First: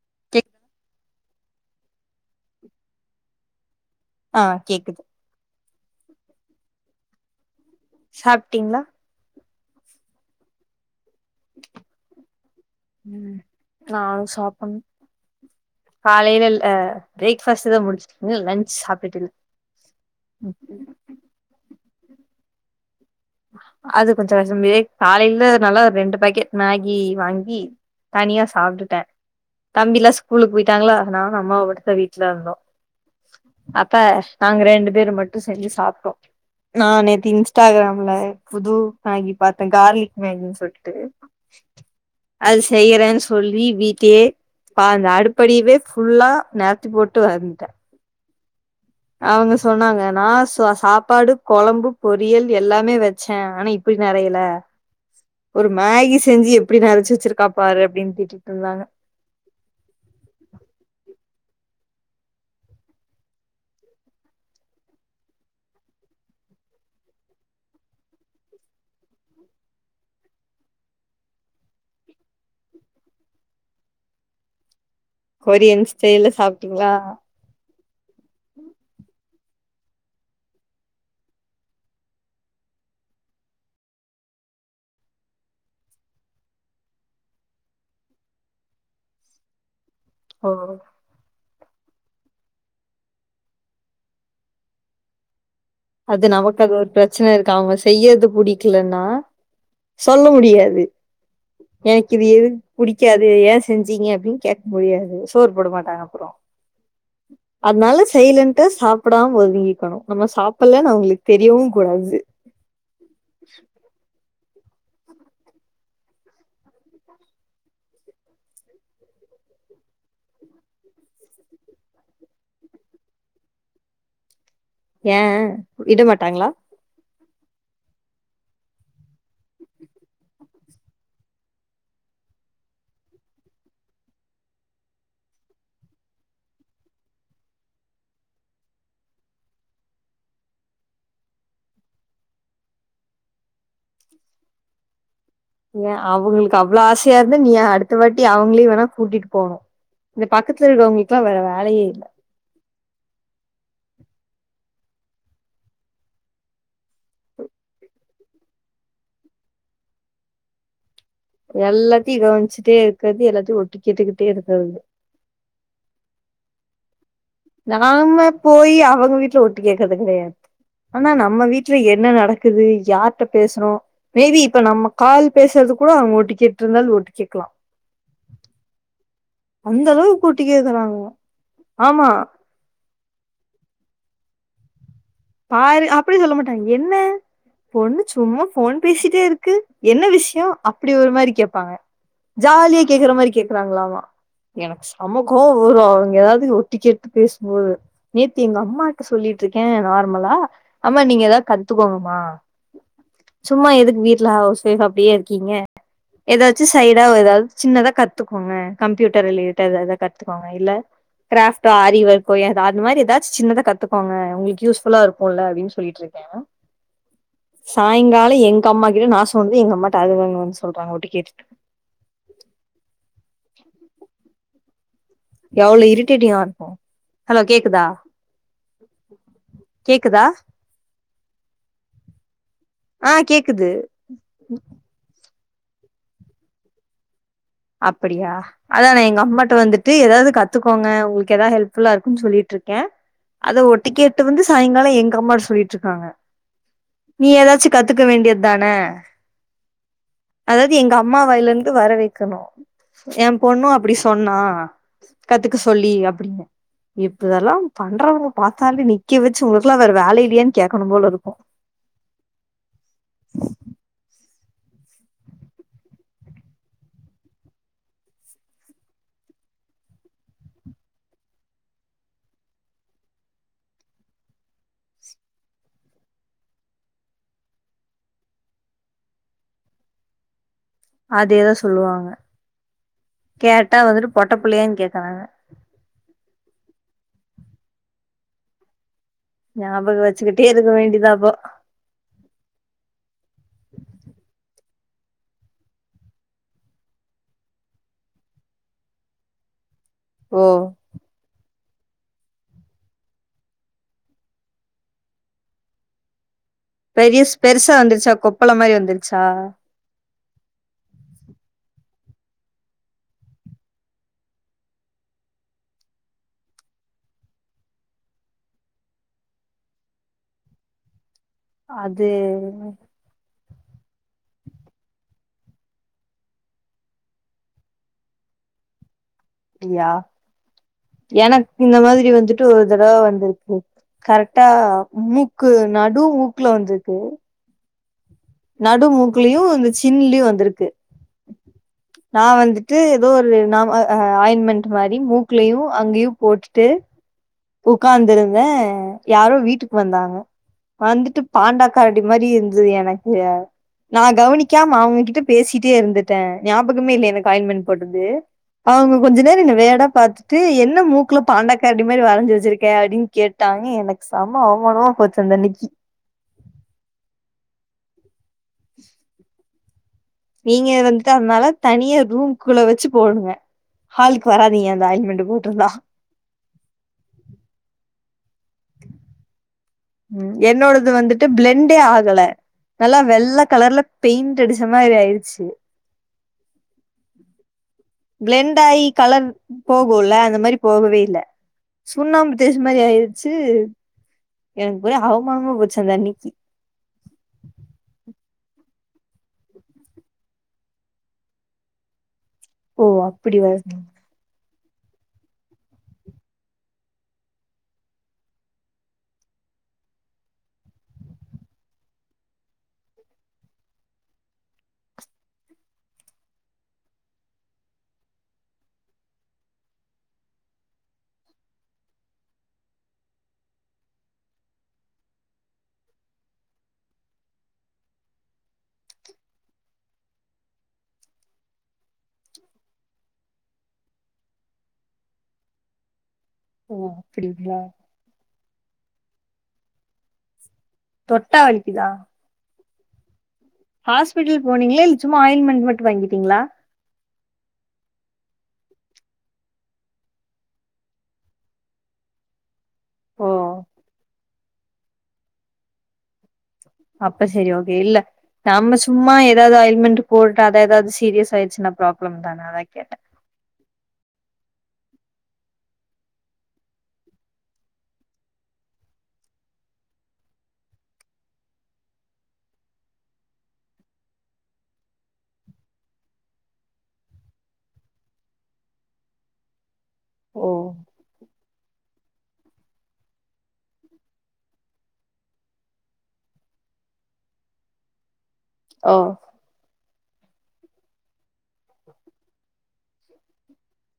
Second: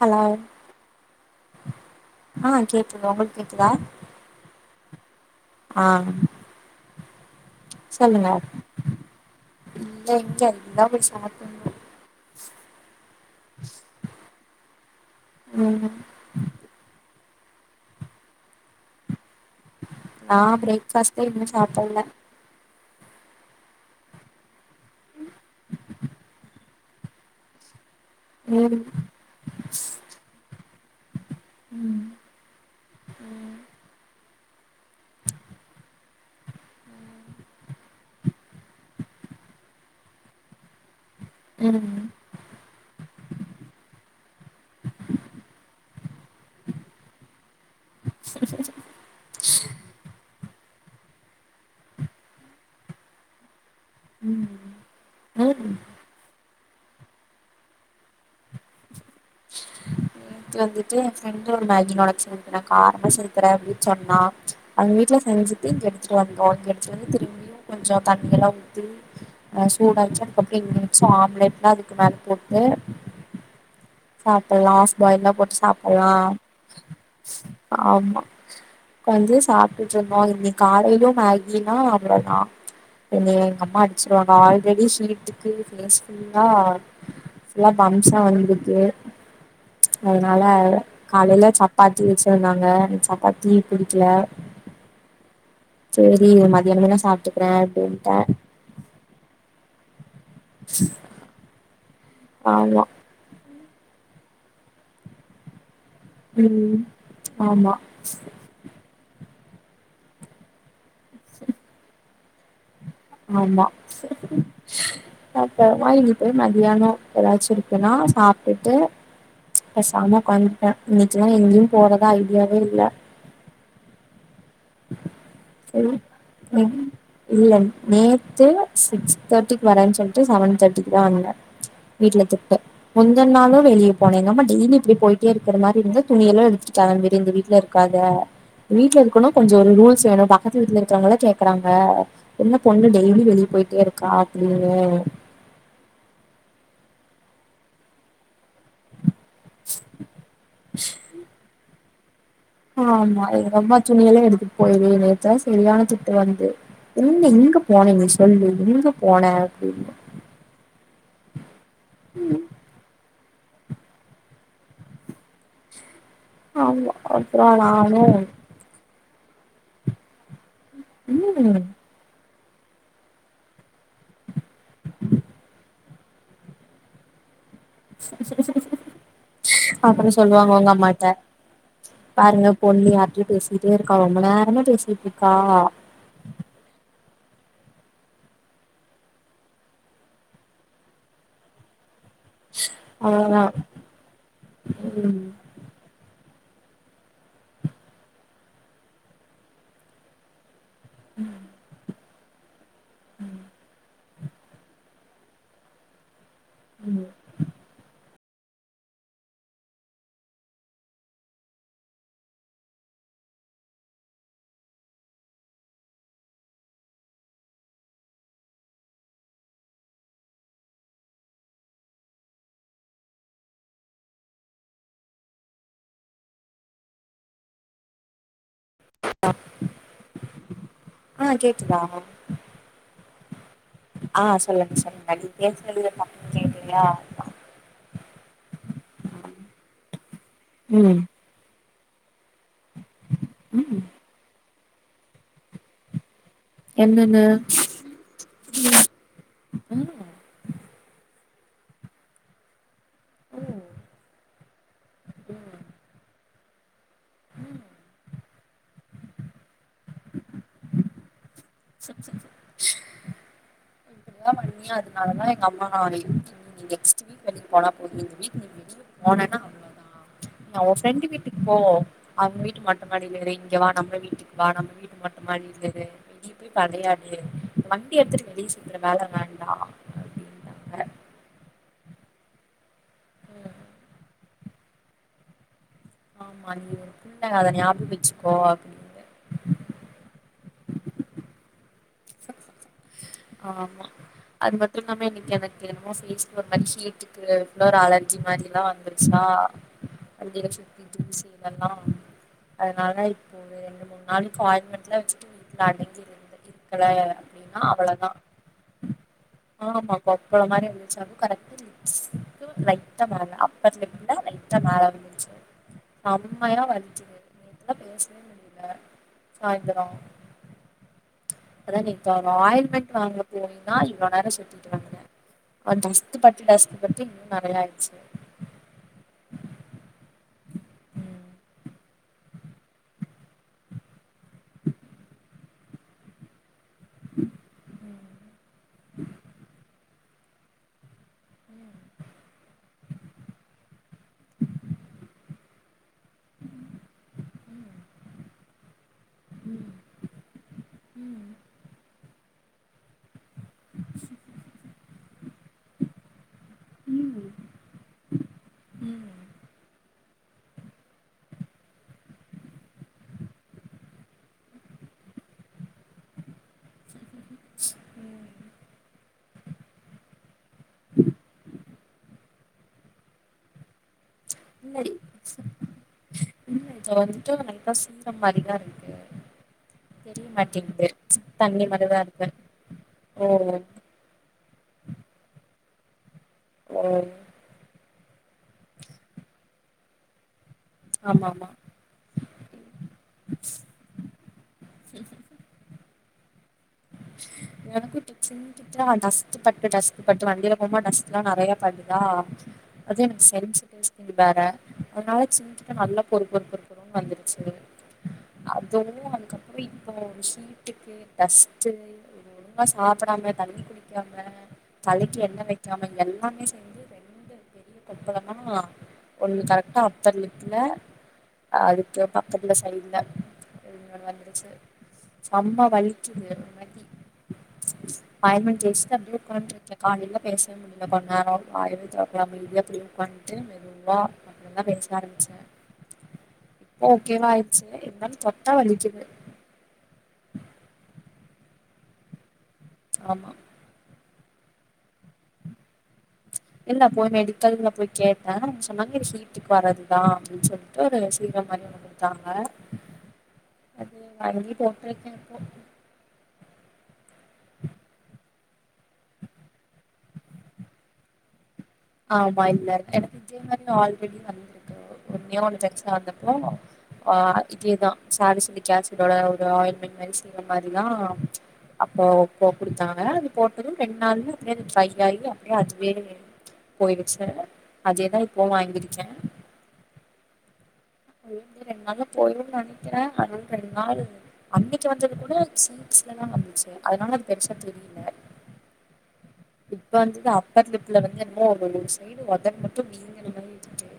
Hello. கேக் ஆஹ கேக்குது உங்களுக்கு கேக். குதா. ஆஹ கேக்குது. ஆஹ. சாப்ட்டீங்களா. இல்ல இங்க இனிதா போய் சாப். பனு. ம் காலையில்ல அஹ. பிரேக்ஃபாஸ்ட்தா முடிச்சுட்டீங்கள லன்ச் சாப்புட்டுங்க. நா பிரேக்பாஸ்ட்டே இன்னு சாப்புல்ல. அது கொஞ்சோ கஷ்டம் பிரேக் காலையிலதா நல்லா ரெண்டு பாக்கெட் மேகி வாங்கி. தனியா ம் சாப்ட்டுட்ட. தம்பில்லா ஸ்கூலுக்கு போயி. டாங்களா. நா அம்மா மட்டுதா ம் வீட்டுல இருந்தோ அப்ப. அங்க ரெண்டு. பேர் மட்டு செஞ்சு சாப்ட்டோ. நா நேத்து இன்ஸ்டாகிராம். ல புது மேகி பாத்த கார்லிக் மேகின்னு சொல்லிட்டு. உஹம். செய்யறேன்னு சொல்லி வீட்டயே அந்த அடிப்படியவே ஃபுல்லா நரத்தி போட்டு வன்ட்ட. [unintelligible] அவங்க சொன்னாங்க நாச். நா சாப்பாடு, கொழம்பு, பொரியல் எல்லாமே வச்ச ஆனா இப். அப்படி நெறையல. ஒரு மேகி செஞ்சு. அப்படி நெரச்சு வச்சிருக்கா பாரு அப்படின்னு திட்டிக்கிட்டு இருந்தாங்க த்து வந்துட்டு என் ஃப்ரெண்டு ஒரு மேகினோட நூடுல்ஸ் செஞ்சி தரேன் காரமா செலுத்துறேன் அப்படின்னு சொன்னா அவங்க வீட்டுல செஞ்சுட்டு இங்க எடுத்துட்டு வந்தோ அவங்க எடுத்துட்டு வந்து திரும்பியும் கொஞ்சம் தண்ணி எல்லாம் ஊத்தி அ சடாச்சு அதுக்கப்புறம் எங்கச்சும் ஆம்லேட் எல்லாம் அதுக்கு மேல போட்டு சாப்பலா பாயி போட்டு கொரியன் ஸ்டைல்ல சாப்படலாம் சாப்ட்டீங்களா ஆமா [unintelligible] சாப்பிட்டுட்டு இருந்தோம் இன்று காலையிலும் மேகினா அவ்வளவுதான் என் எங்க அம்மா அடிச்சிருவாங்க ஆல்ரெடி ஸ்வீட்டுக்கு ஸ் ஃபுல்லா பம்ப்ஸா வந்துட்டு அதனால ஓ காலையில சாப் சப்பாத்தி வச்சிருந்தாங்க எனக்கு சப்பாத்தி குடிக்கல அது நமக்கு அது ஒரு பிரச்சன இருக்கு அவங்க அப்டின்ட்டே செய்யறது பிடிக்கலன்னா சொல்ல முடியாது எனக்கு இது எது ஆமா பிடிக்காது ஏ செஞ்சீங்க அப்படின்னு கேட்க முடியாது சோறு போடுமா அப்புறம் ம் ஆமா அதனால சைலன்டா சாப் அப்பான் ஒதுங்கிக்கணும் நம்ம சாப் அப்பல்லாம் ந அவங்களுக்கு தெரியவும் கூடாது ஆமா அப்புறமா இங்கி போய் மதியானம் ஏதாச்சும் இருக்குன்னா சாப்பிட்டுட்டு பேசாம உட்காந்துட்டேன் இன்னைக்கெல்லாம் எங்கேயும் போறத ஐடியாவே இல்ல ஏ சரி விட மாட்டாங்களா இல்ல நேத்து சிக்ஸ் தேர்ட்டிக்கு வரேன்னு சொல்லிட்டு செவன் தேர்ட்டிக்கு தான் வந்தேன் வீட்டுல திட்டு முந்த நாளும் வெளியே போனேன் எங்கம்மா டெய்லி இப்படி போயிட்டே இருக்கிற மாதிரி இருந்த துணிய எல்லாம் எடுத்துட்டு கிளம்பிடு இந்த வீட்டுல இருக்காத வீடல இருக்கணு கொஞ்ச ஒரு ரூல்ஸ் வேணும் பக்கத்து வீட்டுல இருக்கறாங்களாம் கேக்குறாங்க என்ன பொண்ணு டெய்லி வெளியே போயிட்டே இருக்கா அப்படின்னு ஏன் அவங்களுக்கு அவ்வளவு ஆசையா இருந்தா நீ அடுத்த வாட்டி அவங்களே வேணா கூட்டிடு போணு இந்த பக்கத்துல இருக்கிறவங்களுக்கல வேற வேலையே இல்ல ஆமா எங்க அம்மா துணிய எல்லாம் எடுத்துட்டு போயிருது நேத்தான் சரியான திட்டு வந்து என்ங்க இங்க போனே நீ சொல்லு இங்க போன அப்படின்னு எல்லாத்தையும் கவனிச்சுட்டே இருக்கறது எல்லாத் ஒட்டிக்கிட்டுக்கிட்டே இருக்கிறது ஆமா ஒ நாம போய் அவங்க விட் ஒட்டு கேட்கிறது கிடையாது ஆனா நம்ம ம் வீட்டுல என்ன நடக் இருக்து யார்கிட்ட பேசுறோ மேபி நம்ம கால் பேசுறதுக் கூட கூட அவங்க ஓட்டு கேட்டு இருந்தாலு ஓட்டு கேட்கலா சச அந்த அப்போறோம் அளவுக்கு ஒட்டு சொல்லுவாங்க உங்க கேக்குறாங்க அம்மக்கிட்ட ஆமா பாருங்க பொண்ணு யார்டோயோ பேசிட்டே இருக்கா ரொம்ப நேரம ச [inaudible] பாரு அப்படி சொல்ல மாட்டாங்க என்ன பொண்ணு சும்மா போன் பேசிட்டே இருக்கு என்ன விஷயம் அப்படி ஒரு மாரி கேட்பாங்க ஜாலியா கேக்குற மாரி அவ்ளோதா கேக்குறாங்களாமா எனக்கு சம்ம ம் கோவம் அவங்க ஏதாவது இது ஒட்டிக் கேட்டு பேசும்போது. நேத்து எங்க அம்மாக்கிட்ட சொல்லிட்டு இருக்க. [unintelligible] நம்மளா. அம்மா நீங்க ஏதாவது கத்துக்கோங்கம்மா. சும்மா எதுக்கு வீட். ல ஹவுஸ் வைஃப் அப்படியே இருக்கீங்க. ஏதாச்சும் சைடா ஏதாவது சின்னதா கத். கத்துக்கோங்க கம்ப்யூட்டர் ரிலேட் எதா கத்துக்கோங்க. இல்ல கிராப்ட்டு ஆரி வொர்க் எதாவோ அந்த மாரி ஏதாச்சும் சின்னதா கத்துக்கோங்க உங்களுக்கு யூஸ். புல்லா இருக்கும்ல அப்படின்னு சொல்லிட்ருக்க. சாயங்காலோ எங்க அம்மா கிட்ட நா சொன்னது எங்க அம்மாகிட்ட [unintelligible] சொல்றாங்க ஒட்டு கேட்டுட்டு. எவ்வளோ இரிட்டேட்டிங்கா இருக்கு. ஹலோ கேக்குதா. கேக்குதா. ஆஹ கேக்குதா. ஆஹ கேக். ஆஹ சொல்லுங்க சொல்லுங்க. [unintelligible] ஏ. [unintelligible] அப்படியா அதா நா எங்க அம்மாக்கிட்ட வந்துட்டு ஏதாவது. கத்துக்கோங்க ம் உங்களுக்கு ஏதாவது ஹெல்ப். புல்லா இருக். குனு சொல்லிட்டு இருக்க அத ம் ஒட்டு கேட்டு வந்து. சாயங்காலோ எங்க அம்மாக்கிட்ட சொல்லிட்டு இருக்காங்க. என்னன்னு நீ ஏதாச்சும் கத்துக்க வேண்டியதான. ஆ அதாவது எங்க அம்மா. வாயில இருந்து வர வைக்கணு. என் ம் பொண்ணு அப்படி சொன்னா. ஆ. கத்துக்க சொல்லி அப்படின்னு. இப்ப இதெல்லா பண்றாங்க. பாத்தாலே நிக்க வச்சு உங்களுக்கு எல்லா வேற வேல இல்லையான்னு கேக்கணு போல இருக்கு. [unintelligible] இப்படி எல்லா பண்ணி அதுனாலதா எங்க அம்மா நா நெஸ்ட் வீக் வெளிய போனா போது. இந்த வீக் வெளிய போனேனா அவ்ளோதா. ம்ச் உ ஃப்ரெண்டு வீட்டுக்கு போ அவங்க வீட்டு மொட்ட மாடியில இரு இங்க வா நம்ம வீட்டுக்கு வா நம்ம வீட்டு மொட்ட மாடியில இரு வெளிய. இப்டி கெடையாது. வண்டிய எடுத்துட்டு வெளிய சுத்துற வேல வேண்டா அப்படின்னு. அதேதா சொல்லுவாங்க. ம் கேட்டா வந்து பொட்ட புள்ளையான்னு கேக்குறாங்க. ஆமா நீ ஒரு புள்ள அத ஞாபகோ வச்சுக்கோ அப்படின்னு. ஞாபகோ வச்சுக்கிட்டே இருக்க வேண்டியதாப்போ. ஆமா அது மத். [unintelligible] என்னமோ ஒரு மாரி ஹீட்டுக்கு ஃபுல்லா இவ்வளோ ஒரு அலர்ஜி மாரி எல்லா வந்துருச்சா. ஓ அதிக சக்தி ஜுஸு. இதெல்லா. அதனாலதா இப்போ ரெண்டு மூணு நாளைக்கு ஆயில்மெண்ட்லா வச்சுட்டு வீட்ல அடங்கி இருந்த. களயா. பெரிய பெருசா வந்துருச்சா கொப்பளம் மாரி வந்துருச்சா கொப்பளம் மாரி இருந்துச்சு கரெக்டா ரைட்டா மேல அப்பர்லிப்ல ரைட்டா மேல வந்துடுச்சு செம்மையா வலிச்சது இதா பேசவே முடியல சாய்ந்தரம் அதான் அது நீங்க ஆயல்மெண்ட் வாங்க போனீங்கன்னா இவ்வளோ நேரம் சொல் அந்த டஸ்ட் பட்டு டஸ்ட்க் பத்தி இன்னும் நிறைய ஆயிடுச்சு அப்படியா எனக்கு இந்த மாதிரி வந்துட்டு ஒரு தடவை வந்திருக்கு கரெக்டா மூக்கு நடு மூக்குலே வந்திருக்கு நடுமூக்குலயையும் இந்த சின்லையும் வந்திருக்கு நான் வந்துட்டு ஏதோ ஒரு நா ஆயில்மெண்ட் மாரி மூக்குலயையும் அங்கயும் போட்டுட்டு உக்காந்துருந்தேன் யாரோ வீட்டுக்கு வந்தாங்க வந்துட்டு ம் பாண்டா கரடி மாரி இருந்தது எனக் கு நான் கவனிக்காம அவங்ககிட்ட பேசிட்டே இருந்துட்டேன் ஞாபகமே இல்லைய எனக்கு ஆயின்மென்ட் போட்டது அவங்க ம் கொஞ்ச நேரம் வியடா பாத்துட்டு என்ன மூக்குல பாண்டா கரடி மாரி வரைஞ்சு வச்சிருக்கே அப்படின்னு கேட்டாங்க எனக்கு செம அவமானமா போச்சு அந்த அன்னிக்கி நீங்க வந்துட்டு அதுனால தனிய ரூம்குள்ள வச்சு போடுங்க ஹால் வராதீங்க அந்த ஆயில்மெண்ட் போட் டிர்நா ம் வந்துட்டு நீங்க சொன்ன மாரி தான் இருக்கு தெரிய ம் மாட்டேங்குது என்னோடது வந்துட்டு தண்ணி பிளெண்டே மாரிதா ஆகல இருக்கு நல்லா ஓ வெள்ள கலர்ல பெயிண்ட் அடிச்ச மாரி ஆயிடுச்சு ஆ பிளெண்ட் ஆயி கலர் போகும்ல அந்த மாரி போகவே இல்ல ஆமா ஆமா சுண்ணாம்பு இந்த மாரி ஆயிடுச்சு எனக்கு ஒரே அவமானமா போச்சு அந்த அன்னி ச எனக்கும் ஸ்கின் கிட்ட டஸ்ட் பட்டு டஸ்ட் பட்டு வண்டியில போகும்போது டஸ்ட்லாம் நிறைய படுதா ஓ அதே மாரி அப்டி செம் வருமா [unintelligible] சி வேற அதுனால சீட்டு நல்லா பொறு பொறு பொறுன்னு வந்துருச்சு அதுவும் அதுக்கப்புறம் இப்போ சீட்டுக்கு டஸ்ட் ஒழுங்கா சாப்பிடாம தண்ணி குடிக்காம தலைக்கு எண்ணெய் வைக்காம எல்லாமே சேந்து ரெண்டு பெரிய கொப்பலமா ஒண்ணு கரெக்டா அப்பர்லிப்ல அதுக்கு பக்கத்துல சைடுல வந்துருச்சு செம்ம வலிக்குது ஆயில்மெண்ட் தேச்சிட்டு அப்படியே உட்கந்துட்டு இருக்கேன் காலில பேச முடியல கொஞ்ச நேரம் வாயவே தெறக்கல அமைதி அப்படியே உட்காந்துட்டு மெதுவா அப்பறந்தான் பேச ஆரம்பிச்சேன் ஓ ஓகே அப்டிங்களா வாயிடுச்சு இருந்தாலும் தான் வலிக்குது தொட்டா வலிக்குதா ஆமா ஹாஸ்பிட்டல் போனீங்களா இல்ல சும்மா ஆயில்மென்ட் மட்டும் வாங்கி இல்ல போய் மெடிக்கல்ல போய் கேட்டன் சொன்னாங்க ஹீட்டுக்கு வரதுதான் அப்படின்னு சொல்லிட்டு ஒரு சீரம் மாரி ஓன்னு குடுத்தாங்க ஓ அது வாங்கிடோம் கிடைக்கனுக்கோ அப்ப சரி ஓகே இல்ல நாம சும்மா ஏதாவது அயில்மெண்ட் போட்டு அத ஏதாவது சீரியஸ் ஆயிடுச்சுன்னா ப்ராப்ளம் ஆமா தான அதா இல்ல கேட்டே எனக்கு இதே மாரி ஆல்ரெடி வந். இருக்கு ஒண்ணே ஒண்ணு [unintelligible] வந்தப்போ ஆஹ இதேதா சாரு சொல்லி கேசிடோட ஒரு ஆயில் மென் மாரி சீறம் மாரிதா ம்ச் அப்போ போ குடுத்தாங்க அது போட்டது ரெண்டு நாள்ள அப்படியே அது ட்ரைஆகி அப்படியே அதுவே. போயிருச்சு. அதேதா இப்போம் வாங்கிருக்க. ஓ. அது ரெண்டு நாள்ள போயிருன்னு நெனைக்கிற அதனால ரெண்டு நாளு. அன்னிக்கு வந்தது கூட சீக்ஸ்லதா வந்துச்சு அதனால அது பெருசா தெரியல. ஓ. இப்ப வந்து அது அப்பர்லிப்ல வந்து. [unintelligible] செய்யிடு ஒதடு மட்டு. அப்ப நீங்க நல்ல இருக்க.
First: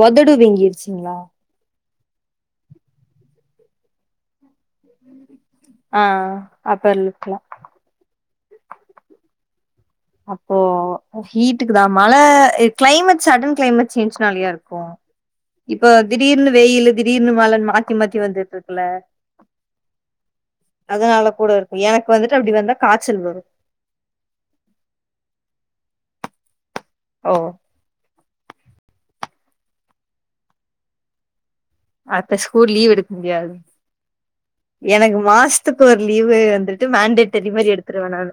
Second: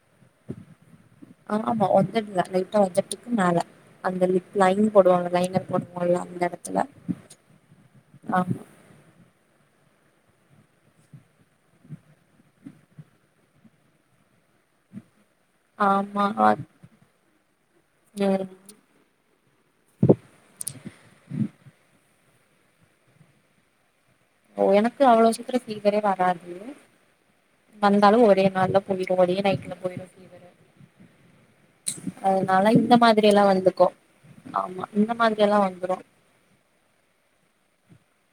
ஒதடு வீங்கிருச்சிங்களா. டுதா லைட்டா ஒதட்டுக்கு மேல அந்த லிப். லைன் போடுவாங்க லைனர் ஆ போடுவாங்கல்ல அந்த எடத்துல. அப்பர் லிப்ல ஆமா. அப்போ ஹீட்டுக்குதா மழ கிளைமேட் சடன் கிளைமேட் சேஞ்சுனாலையா இருக்கு. இப்ப ஆமா திடீர்னு அத் வெயிலு திடீர்னு மழனு மாத்தி மாத்தி ம் வந்துட்டு இருக்குல. அதனால கூட இருக்கு எனக். இப்ப வந்துட்டு அப்படி வந்தா காய்ச்சல் வரு. ஓ எனக்கு அவ்வளோ சீக்கிரோ பீவரே வராது. ஓ வந்தாலு ஒரே. நல்லா போயிரு ஒரே நைட்டுல போயிரு பீவரு. அத்த ஸ்கூல் லீவ் எடுக்க முடியாது. வந்துக்கு ஆமா இந்த எனக்கு மாதிரி எல்லா மாசத்துக்கு வந்துரு ஒரு லீவு வந்துட்டு மேண்டேட்டரி மாதிரி எடுத்துருவ நானு.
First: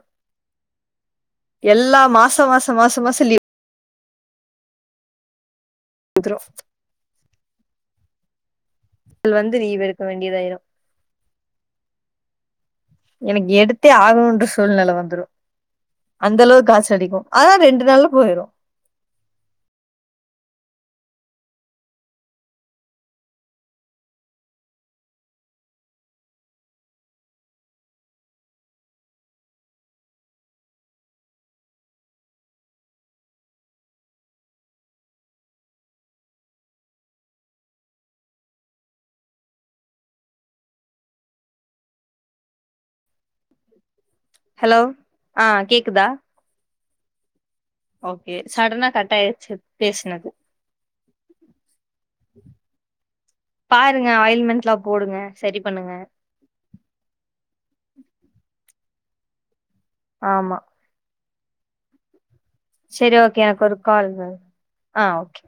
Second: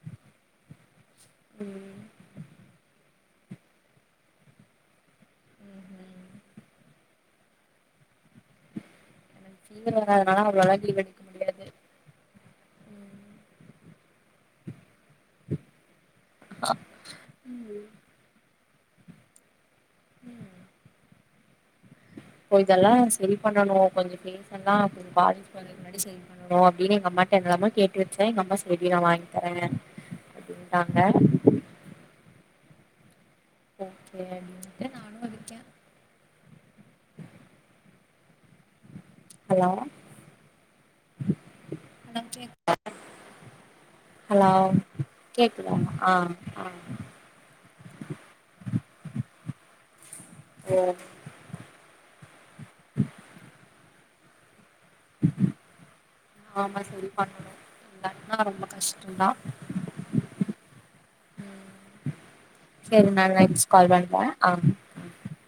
ம் எல்லாம மாசோ மாசோ மாசோ மாசோ லீவ். வந்துரு. கள் வந்து எனக்கு லீவு ஃபீவர் எடுக்க வராதனால வேண்டியதாயிரு. அவ்ளோலா லீவ் எடுக்க முடியாது எனக்கு எடுத்தே ஆகணுன்ற சூழ்நெல வந்துரு. அந்த அளவுக்கு காசு கெடைக்கு. ஆனா ரெண்டு ம் நாள்ல போயிரு. உஹம். இப்போ இதெல்லா செரி பண்ணண கொஞ்சோ பேசலா கொஞ்சோ பாதிக்கு பாதி முன்னாடி செரி பண்ணணு அப்படின்னு எங்க அம்மாட்ட என்ன எல்லாமோ கேட்டு வச்ச எங்க அம்மா செரி வாங்கித்தர அப்படின்ட்டாங்க. ஓகே அப்டிண்டு நானு வந்துருக்க. ஹலோ...... நன்றி அக். ஹலோ ஆ கேக்குதாமா கேக்குதா ஆஹ ஆஹ. ஓகே சடனா கட் ஆயிருச்சு பேசுனது. ஓஹோ. இருங்க ஆயில்மெண்ட்லா. போடுங்க சரி பண்ணுங்க ஆமா செரி பண்ணணு இல்லாட்டினா ரொம்ப கஷ். டந்தா. ஆமா. உம். சேரி ஓகே எனக்கு ஒரு கால் வ ஆ ஆஹ் ஓகே